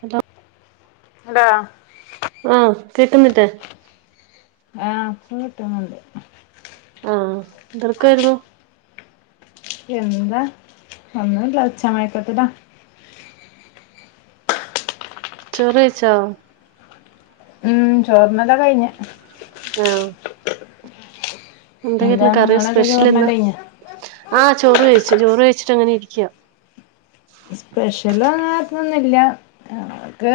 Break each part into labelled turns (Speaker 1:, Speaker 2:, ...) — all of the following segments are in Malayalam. Speaker 1: ഹട്ടോ
Speaker 2: ഇന്താ
Speaker 1: ആഹ കിട്ടുന്നിട്ടേ
Speaker 2: ആഹ് കിട്ട്ുന്നുണ്ട്
Speaker 1: ആഹ എന്തൊൊക്കൊയിരുന്നു
Speaker 2: എന്താ ഒന്നല്ല വച്ചാ മയക്കത്തിട്ടാ
Speaker 1: ചെറിയിച്ചോ
Speaker 2: ഉം ചോർണതാ കഴിഞ്ഞ
Speaker 1: ആഹ
Speaker 2: എന്താ
Speaker 1: എന്തൊക്കെയുന്ന കറിയ
Speaker 2: നിങ്ങളൊക്കെ
Speaker 1: സ്പെഷ്യൽ
Speaker 2: ചോറിനല്
Speaker 1: എന്നാ
Speaker 2: കഴിഞ്ഞോ
Speaker 1: ആ ചോറ് കഴിച് ചോറ് കഴിച്ചിട്ട അങ്ങനെ ഇരിക്ക
Speaker 2: സ്പെഷ്യല് അങ്ങോന്നില്ല ആഹ് ആഹ്ആ നക്ക്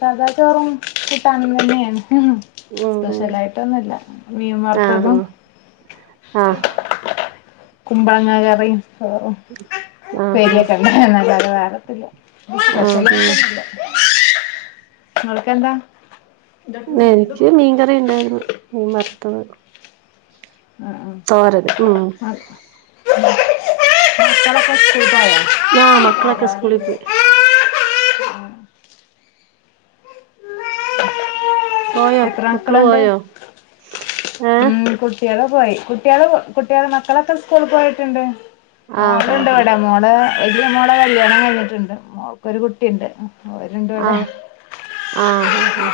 Speaker 2: സദാ ചോറും കൂട്ടാനും വന്നെയാണ് ഉംഹ്
Speaker 1: ഉം ഉം
Speaker 2: സ്പെഷ്യലായിട്ടൊന്നുമില്ല
Speaker 1: ആഹ്
Speaker 2: മീൻവറുത്തതും
Speaker 1: ആഹ്
Speaker 2: കുമ്പളങ്ങ കറിയും ഓഹ്
Speaker 1: ആഹ്
Speaker 2: പരിയ വരുവാ ശനി
Speaker 1: ആഹ് ആഹ്
Speaker 2: ആായിക്കല്ല നങള്ക്കെന്താ
Speaker 1: ഇന്നെനിക്ക് മീൻകറി ഉണ്ടായിരുന്നു മീൻ വറുത്തത്
Speaker 2: ആഹ്
Speaker 1: തോറത് ഉംഹ്
Speaker 2: ആഹ് [inaudible]
Speaker 1: ആഹ്ആ മക്കളൊക്കെ സ്കൂളി പോയി
Speaker 2: ആഹ് ആഹ്ആ [unintelligible]
Speaker 1: പോയോ
Speaker 2: എത്ര
Speaker 1: മക്കള്
Speaker 2: മക്കളുണ്ട്
Speaker 1: പോയോ ഏഹ്
Speaker 2: ഉം കുട്ടികള് പോയി കുട്ടിയേള് കുട്ടിയേള് മക്കളൊക്കെ സ്കൂളിൽ പോയിട്ടുണ്ട്
Speaker 1: ആഹ്
Speaker 2: മോളുണ്ട്
Speaker 1: ആഹ്
Speaker 2: വിട മോള് എഹ് മോളെ കല്യാണം കഴിഞ്ഞിട്ടുണ്ട് മോൾക്ക ഒരു കുട്ടിയുണ്ട് അവരുണ്ട് ഇവിടെ
Speaker 1: ആഹ് ആഹ്ആ ആഹ് ആഹ്ആ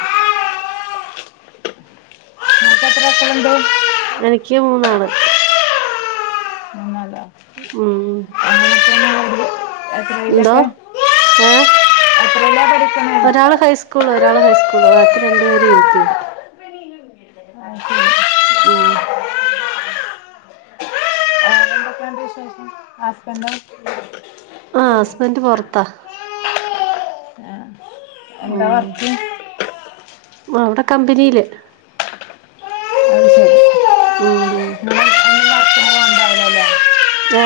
Speaker 2: ഇങ്ങക്ക് എത്ര മക്കള് ണ്ട്
Speaker 1: എനിക്ക് മൂന്നാണ്
Speaker 2: മൂന്നാളോ
Speaker 1: ആഹ്ആ ഏഹ്
Speaker 2: ഇപ്പ
Speaker 1: ഒരാള് ഹൈസ്കൂള് ഒരാള് ഹൈസ്കൂള് രണ്ട് പേര് യുപി
Speaker 2: ആഹ്
Speaker 1: മ്മ്ഹ്
Speaker 2: അർക്കണ്ട
Speaker 1: ആഹ്ആ അസ്ബൻ്റ് പൊറുത്താ
Speaker 2: ആ എന്താ പറഞ്ഞേ ഏഹ്
Speaker 1: ആഹ്ആ അവിടെ കമ്പനില്
Speaker 2: അത് ശരി
Speaker 1: ഉം ഉം
Speaker 2: നിങ്ങള് അന്ന് വർക്കിന് പോണ്ടാവില്ലല്ലേ
Speaker 1: ആ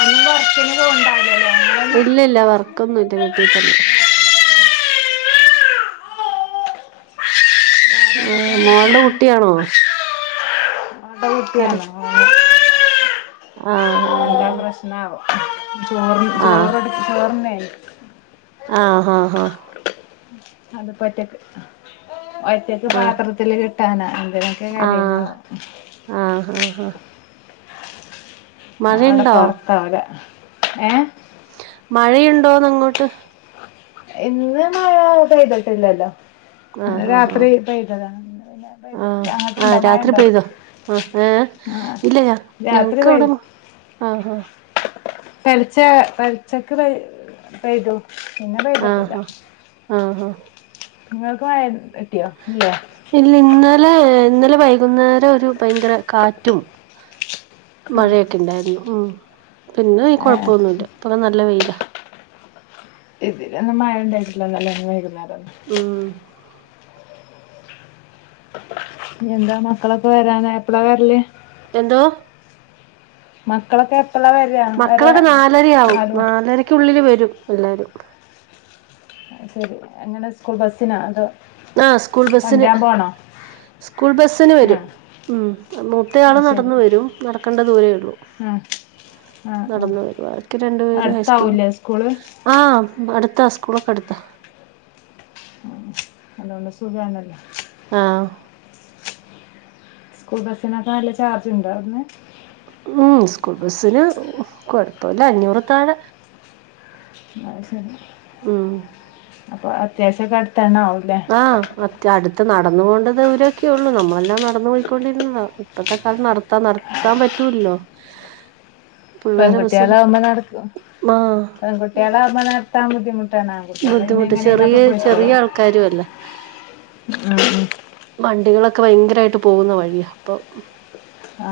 Speaker 2: അന്ന് വർക്കിന് പോണ്ടാവില്ലല്ലേ നിങ്ങളൊന്നും
Speaker 1: ഇല്ല ഇല്ല വർക്കൊന്നും ഇല്ല വീട്ടിൽ തന്നെ
Speaker 2: വേറെ
Speaker 1: ആ
Speaker 2: എന്തൊക്കെയാണ്
Speaker 1: മോളുടെ
Speaker 2: വിശേഷം
Speaker 1: കുട്ടി ആണോ
Speaker 2: ഓളെ കുട്ട്യാണ് ഓളെ
Speaker 1: ആ
Speaker 2: പ്രശ്‌നാവ
Speaker 1: ആ
Speaker 2: ചോറ്
Speaker 1: ആ ആ
Speaker 2: അത് പഒറ്റക്ക് ഒറ്റക്ക് പാത്രത്തിൽ കിട്ട ട്ടാന [unintelligible]
Speaker 1: ആഹ ആഹ് ആഹ് ആഹ [unintelligible]
Speaker 2: ഞാൻ ഇവടെ പറത്താവല ഏ
Speaker 1: മഴയുണ്ടോന്ന് അങ്ങോട്ട്?
Speaker 2: ഇന്ന് മഴ പെയ്തിട്ടില്ലല്ലോ ഇന്നലെ
Speaker 1: ആഹ ഹഹ്
Speaker 2: രാത്രി പെയ്തതാണ് ഇന്ന് പിന്നെ
Speaker 1: ആഹ
Speaker 2: പെയ്തിട്ടില്ല
Speaker 1: ആഹ ആഹ
Speaker 2: അങ്ങോട്ടുണ്ടോ മഴ
Speaker 1: രാത്രി
Speaker 2: ഉണ്ടോ
Speaker 1: പെയ്തോ? ആഹ ഏ
Speaker 2: ആ
Speaker 1: ഇല്ല
Speaker 2: രാത്രി
Speaker 1: ഞങ്ങക്ക്വിടെ ആഹ് ആഹ
Speaker 2: പലിച്ച പരിച്ചക്ക് പയ്തു
Speaker 1: ആഹ ഹഹ ആഹ ഹഹ [unintelligible] ആ [inaudible]
Speaker 2: ഇങ്ങൾക്ക് മയ
Speaker 1: ഇല്ല ഇന്നലെ ഇന്നലെ വൈകുന്നേരം ഒരു ഭയങ്കര കാറ്റും
Speaker 2: ആ,
Speaker 1: മഴയൊക്കെ ഇണ്ടായിരുന്നു ഉ പിന്നെ ഈ
Speaker 2: ഏ,
Speaker 1: കൊഴപ്പൊന്നു ഇല്ല ഇപ്പൊ നല്ല വെയിലാ
Speaker 2: ഇതി മഴ ഉണ്ടായിട്ടില്ലന്നല്ല വൈകുന്ന [unintelligible]
Speaker 1: ഉം
Speaker 2: എന്താ മക്കളൊക്കെ വരാനായപ്പഴാ വെര്ൽ
Speaker 1: എന്തോ?
Speaker 2: മക്കളൊക്കെ എപ്പോഴാ വരാ വരാ
Speaker 1: മക്കളൊക്കെ നാലരയാവും
Speaker 2: നാല് മണി
Speaker 1: നാലരക്കുള്ളില് വരും എല്ലാരും
Speaker 2: ശരി അങ്ങനെ സ്കൂൾ ബസ്സിനാ അതോ?
Speaker 1: ആ സ്കൂൾ ബസിന്
Speaker 2: കൊണ്ടുവരാൻ പോണോ
Speaker 1: സ്കൂൾ ബസിന്
Speaker 2: ആ
Speaker 1: വരും ഉം മൂത്ത ആള്
Speaker 2: ആ ശരി
Speaker 1: നടന്ന് വരും നടക്കണ്ട ദൂരേഉള്ളൂ
Speaker 2: ആ ആ ആ
Speaker 1: നടന്ന് വരും ബാക്കി രണ്ടുപേരും ഹൈസ്കൂൾ
Speaker 2: അടുത്താവൂലേ സ്കൂള്
Speaker 1: ആ അടുത്ത കൂൾക്കെ അടുതാ
Speaker 2: അതോണ്ട് സുഖാണല്ലോ
Speaker 1: ആഹ്
Speaker 2: സ്കൂൾ ബസിനക്കനല്ല ചാർജ് ഇണ്ടോ അവിടെന്ന്
Speaker 1: ഉം സ്കൂൾ ബസിന് കൊഴപ്പല്ല അഞ്ഞൂറൊക്കെ ആണ്
Speaker 2: അത് ശരി
Speaker 1: ഉം
Speaker 2: അപ്പൊ അത്യാവശ്യം ക
Speaker 1: ആ അ അടുത്ത് നടന്നുകൊണ്ട് ള്ള ദുരക്കൊ ഉള്ളൂ നമ്മൾക്ക് ല്ലാം നടന്നു പോയിക്കൊണ്ടിരുന്നതോ ഇപ്പത്തെ കാലം നടത്താ നടത്താൻ പറ്റൂല്ലോ പിള്ളേരെ ബസ്സില്
Speaker 2: പെൺകുട്ടികാലാവകുമ്പോ നടക്കും
Speaker 1: ആഹ്
Speaker 2: പെൺകുട്ടികാലാവകുമ്പ നടത്താൻ ബുദ്ധി
Speaker 1: ബുദ്ധിമുട്ട് ചെറിയ ചെറിയ ആൾക്കാരു അല്ലേ
Speaker 2: ഉം ഉം.
Speaker 1: വണ്ടികളൊ ക്കെ ഭയങ്കരായിട്ട് പോകുന്ന വഴിയാ അപ്പൊം
Speaker 2: ആ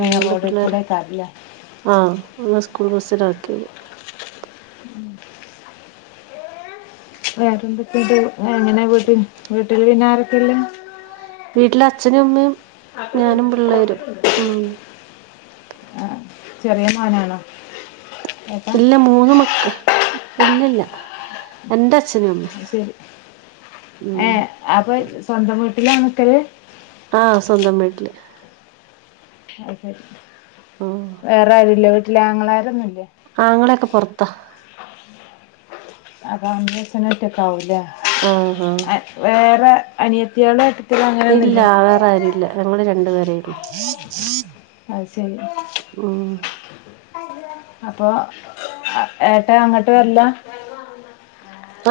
Speaker 2: മെയിൻറോഡ് കൂടെക്കാരംല്ലേ
Speaker 1: ആഹ് ഒന്ന് സ്കൂൾ ബസ്സിലാക്കിയത്
Speaker 2: ഉം വേറെന്തൊക്കെണ്ട് എങ്ങനെ വീട്ടില് വീട്ടില് പിന്നാരക്കെള്ളെ
Speaker 1: വീട്ടില് അച്ഛനും അമ്മേം ഞാനും പിള്ളേരും ഉം
Speaker 2: ആ, ചെറിയ മൊനാണോ
Speaker 1: ഇല്ല മൂന്ന് മക്കൾ ഇല്ല ഇല്ല എന്താ
Speaker 2: ശെരി ഏ
Speaker 1: ഉം
Speaker 2: അപ്പൊ സ്വന്തംവീ ഇല്ലാ നമുക്ക്
Speaker 1: ആ സ്വന്തം വീട്ടില്
Speaker 2: അക്ക [unintelligible]
Speaker 1: ആഹ്
Speaker 2: വേറാരുല്ലെ വീ അല്ലാ ആങ്ങളാരൊന്നുംല്ലേ
Speaker 1: ആങ്ങളൊക്കെ പൊറത്താ
Speaker 2: [unintelligible] ക്കാവൂലേ
Speaker 1: ആഹ് ആഹ്
Speaker 2: അ വേറെ അനിയ
Speaker 1: ഇല്ല വേറാരുല്ല ഞങ്ങള് രണ്ട്പേര് പേരേ ഉള്ളൂ
Speaker 2: ഐശെരി
Speaker 1: ഓ
Speaker 2: അപ്പൊ ഏട്ടാ അങ്ങട്ട് വര്ല്ലാ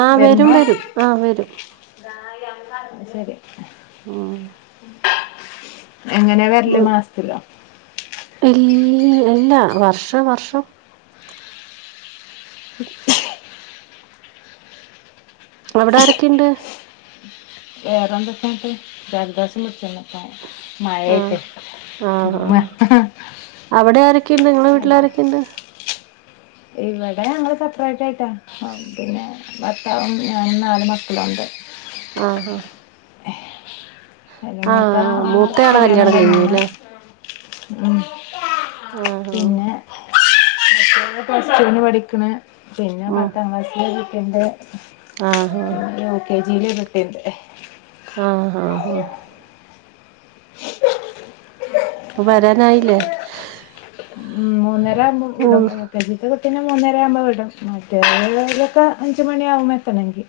Speaker 1: ആ വരും വരും ആ വരും
Speaker 2: ശെരി
Speaker 1: ഉംഹ്
Speaker 2: എങ്ങനാ വര്ല് മാസത്തിലോ
Speaker 1: ഇൽ ഇല്ല വർഷം വർഷം അവിടെ ആരക്കെണ്ട്
Speaker 2: ഏതാണ്ടൊക്കായിട്ട് ജൽദോഷം പിടിച്ച്ണ്
Speaker 1: ആ ആ ആ
Speaker 2: തുമ്മ
Speaker 1: അവിടെ ആരൊക്കെണ്ട് ഇങ്ങളെ
Speaker 2: അതെ
Speaker 1: വീട്ടിലാരൊക്കെണ്ട്
Speaker 2: ഇവിടെ ഞങ്ങള് സപ്രേറ്റായിട്ടാ പിന്നെ ഭർത്താവും ഞാനും നാല് മക്കളുണ്ട്
Speaker 1: ആഹ ഹാ
Speaker 2: അയ്ന് മൂത്ത ആളെ
Speaker 1: മൂത്തയാളെ
Speaker 2: കല്യാണം കഴിഞ്ഞണ്ണ്.
Speaker 1: കഴിഞ്ഞുല്ലേ
Speaker 2: ഉം
Speaker 1: ആഹ്
Speaker 2: പിന്നെ
Speaker 1: ആഹ്
Speaker 2: [inaudible] പ്ലസ് ടൂ ന് പഠിക്ക്ണ്. പിന്നെ പത്താം ക്ലാസിൽ ഒരു ട്ടിണ്ട്
Speaker 1: ആ ഹാ
Speaker 2: ജീ ല് ഒരു കുട്ടിണ്ട്.
Speaker 1: ആഹ്, ഹാ, ഹാ ഇപ്പ വരാനായി ലേ
Speaker 2: ഉം മൂന്നര ആവുമ്പോ വിടും യുകെജി ത്തെ പിന്നെ മൂന്നര ആവുമ്പോ വിടും [unintelligible] അഞ്ച് മണിയാവും എത്തണങ്കി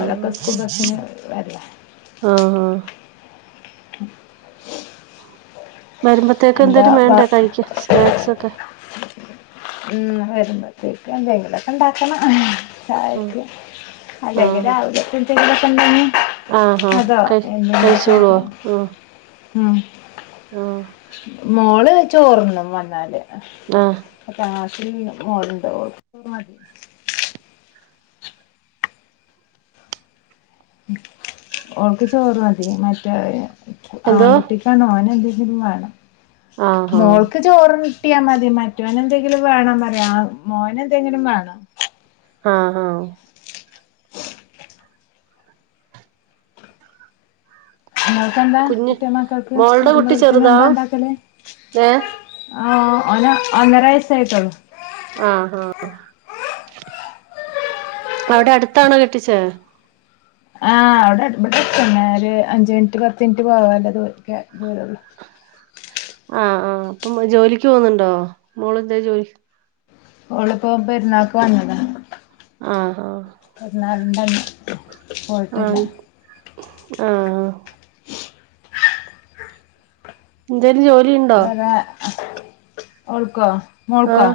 Speaker 2: ഓലൊക്കെ സ്കൂൾ ബസ്സിന് വരലാ
Speaker 1: ആഹ് ആഹ് വരുമ്പത്തേക്ക്
Speaker 2: എന്താ
Speaker 1: എന്തേരും വേണ്ടേ
Speaker 2: വ-
Speaker 1: കഴിക്ക, സ്നാക്സ് ഒക്കെ
Speaker 2: വരുമ്പത്തേക്ക് എന്തെങ്കിലൊക്കെ ഇണ്ടാക്കണം
Speaker 1: ആഹ്
Speaker 2: ചായക്ക് അല്ലെങ്കി
Speaker 1: ആഹ്
Speaker 2: രാവിലെത്തെ എന്തെങ്കിലും ഒക്കെ
Speaker 1: ആഹ്
Speaker 2: [inaudible]
Speaker 1: ആഹ്
Speaker 2: അതോ
Speaker 1: കഴി
Speaker 2: എന്തെങ്കിലും ഒക്കെ
Speaker 1: കഴിച്ചോളോ
Speaker 2: ആയിട്ട്
Speaker 1: ആഹ്
Speaker 2: ഉം
Speaker 1: ആഹ്
Speaker 2: മോള് ചോർ തിന്നും വന്നാൽ
Speaker 1: ആഹ്
Speaker 2: അ പിന്നെ മോര് ഉണ്ടാവും ഓൾക്ക് ചോറും മതി മറ്റേ
Speaker 1: എന്തോ
Speaker 2: ആൺകുട്ടിക്കാണ് ഓന് എന്തെങ്കിലും ലും മാണം
Speaker 1: ആഹ് ആഹ്
Speaker 2: മോൾക്ക് ചോർ കട്ടിയാ മതി മറ്റോന് എന്തെങ്കിലും വേണ പറയാ മോന എന്തെങ്കിലും വേണ
Speaker 1: ആഹ ഹഹ
Speaker 2: മോൾക് എന്താ
Speaker 1: കുഞ്ഞ്
Speaker 2: മറ്റേ മക്കൾക്ക്
Speaker 1: മോൾടെ കുട്ടി
Speaker 2: വരുമ്പോഴത്തെ
Speaker 1: ചെറുതാ
Speaker 2: എന്താ ഉണ്ടാക്കല്
Speaker 1: ഏഹ്
Speaker 2: ആ ഓന് ഒന്നര വയസ്സ് ആയിട്ടുള്ളു
Speaker 1: ആഹഹാ അവിടെ അടുത്താണോ കെട്ടിച്ചേ
Speaker 2: ആഹ് അവിടെ ഇവിടെഅടുത്ത് തന്നെ ഒരു അഞ്ചു മിനിറ്റ് പത്ത് മിനിറ്റ് പോവാനുള്ള ക്യാപ്പ്ദൂരള്ളു
Speaker 1: ആഹ ആഹ് അപ്പം ജോലിക്ക് പോന്നുന്നുണ്ടോ മോള്ന്താ ജോലി
Speaker 2: ഓളിപ്പോ പെരുന്നാക്ക് വന്നതാ
Speaker 1: ആഹഹ
Speaker 2: ടൺ കോളിട്ടിയില്ല
Speaker 1: ആഹ ആ എന്തെലും ജോലി ഉണ്ടോ
Speaker 2: വേറെ ഓൾക്കോ മോൾക്കോ
Speaker 1: ആഹ്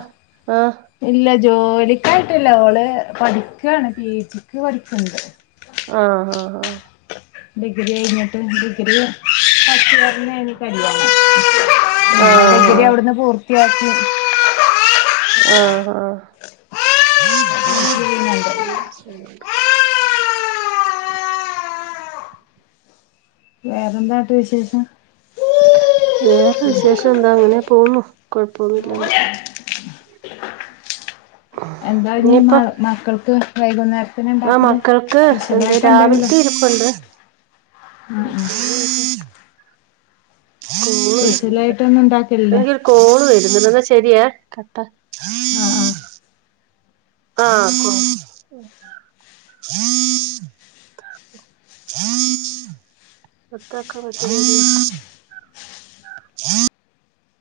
Speaker 1: ആഹ്
Speaker 2: ഇല്ല ജോലിക്കായിട്ടില്ല ഓള് പഠിക്കാണ് പി ജിക്ക് പഠിക്കിണ്ട്
Speaker 1: ആഹ ആഹ ആഹ
Speaker 2: ഡിഗ്രി കഴിഞ്ഞിട്ട് ഡിഗ്രി കഴിഞ്ഞു പിന്നെ എനിക്ക് അലുവ പിന്നെ
Speaker 1: ആഹ്
Speaker 2: ഡിഗ്രി അവിടുന്ന് പൂർ യാക്കി
Speaker 1: ആഹ ആഹ
Speaker 2: പി ജി ചെയ്യുന്നുണ്ട്
Speaker 1: [inaudible] [inaudible]
Speaker 2: വേറെന്താട്ട് വിശേഷം
Speaker 1: വേറെ വിശേഷം എന്താ അങ്ങനെ പോന്നു കൊഴപ്പൊന്നും ഇല്ലാണ്ട്
Speaker 2: എന്താ ഇനി മ
Speaker 1: ഇനിയിപ്പ
Speaker 2: മക്കൾക്ക് വൈകുന്നേര
Speaker 1: ആ മക്കൾക്ക് എന്ത്
Speaker 2: എന്തെങ്കിലും
Speaker 1: രാവിലത്തെ ഇരിപ്പുണ്ട്
Speaker 2: ഉം ഉം
Speaker 1: [inaudible] കോള് വരുന്നുണ്ട്
Speaker 2: സ്പെഷ്യലായിട്ടൊന്നും ഉണ്ടാക്കലില്ലേ?
Speaker 1: എനിക്കൊരു കോള് വരുന്നുണ്ട് എന്നാ ശരിയ കട്ട
Speaker 2: ആഹ ആ
Speaker 1: ആഹ [unintelligible]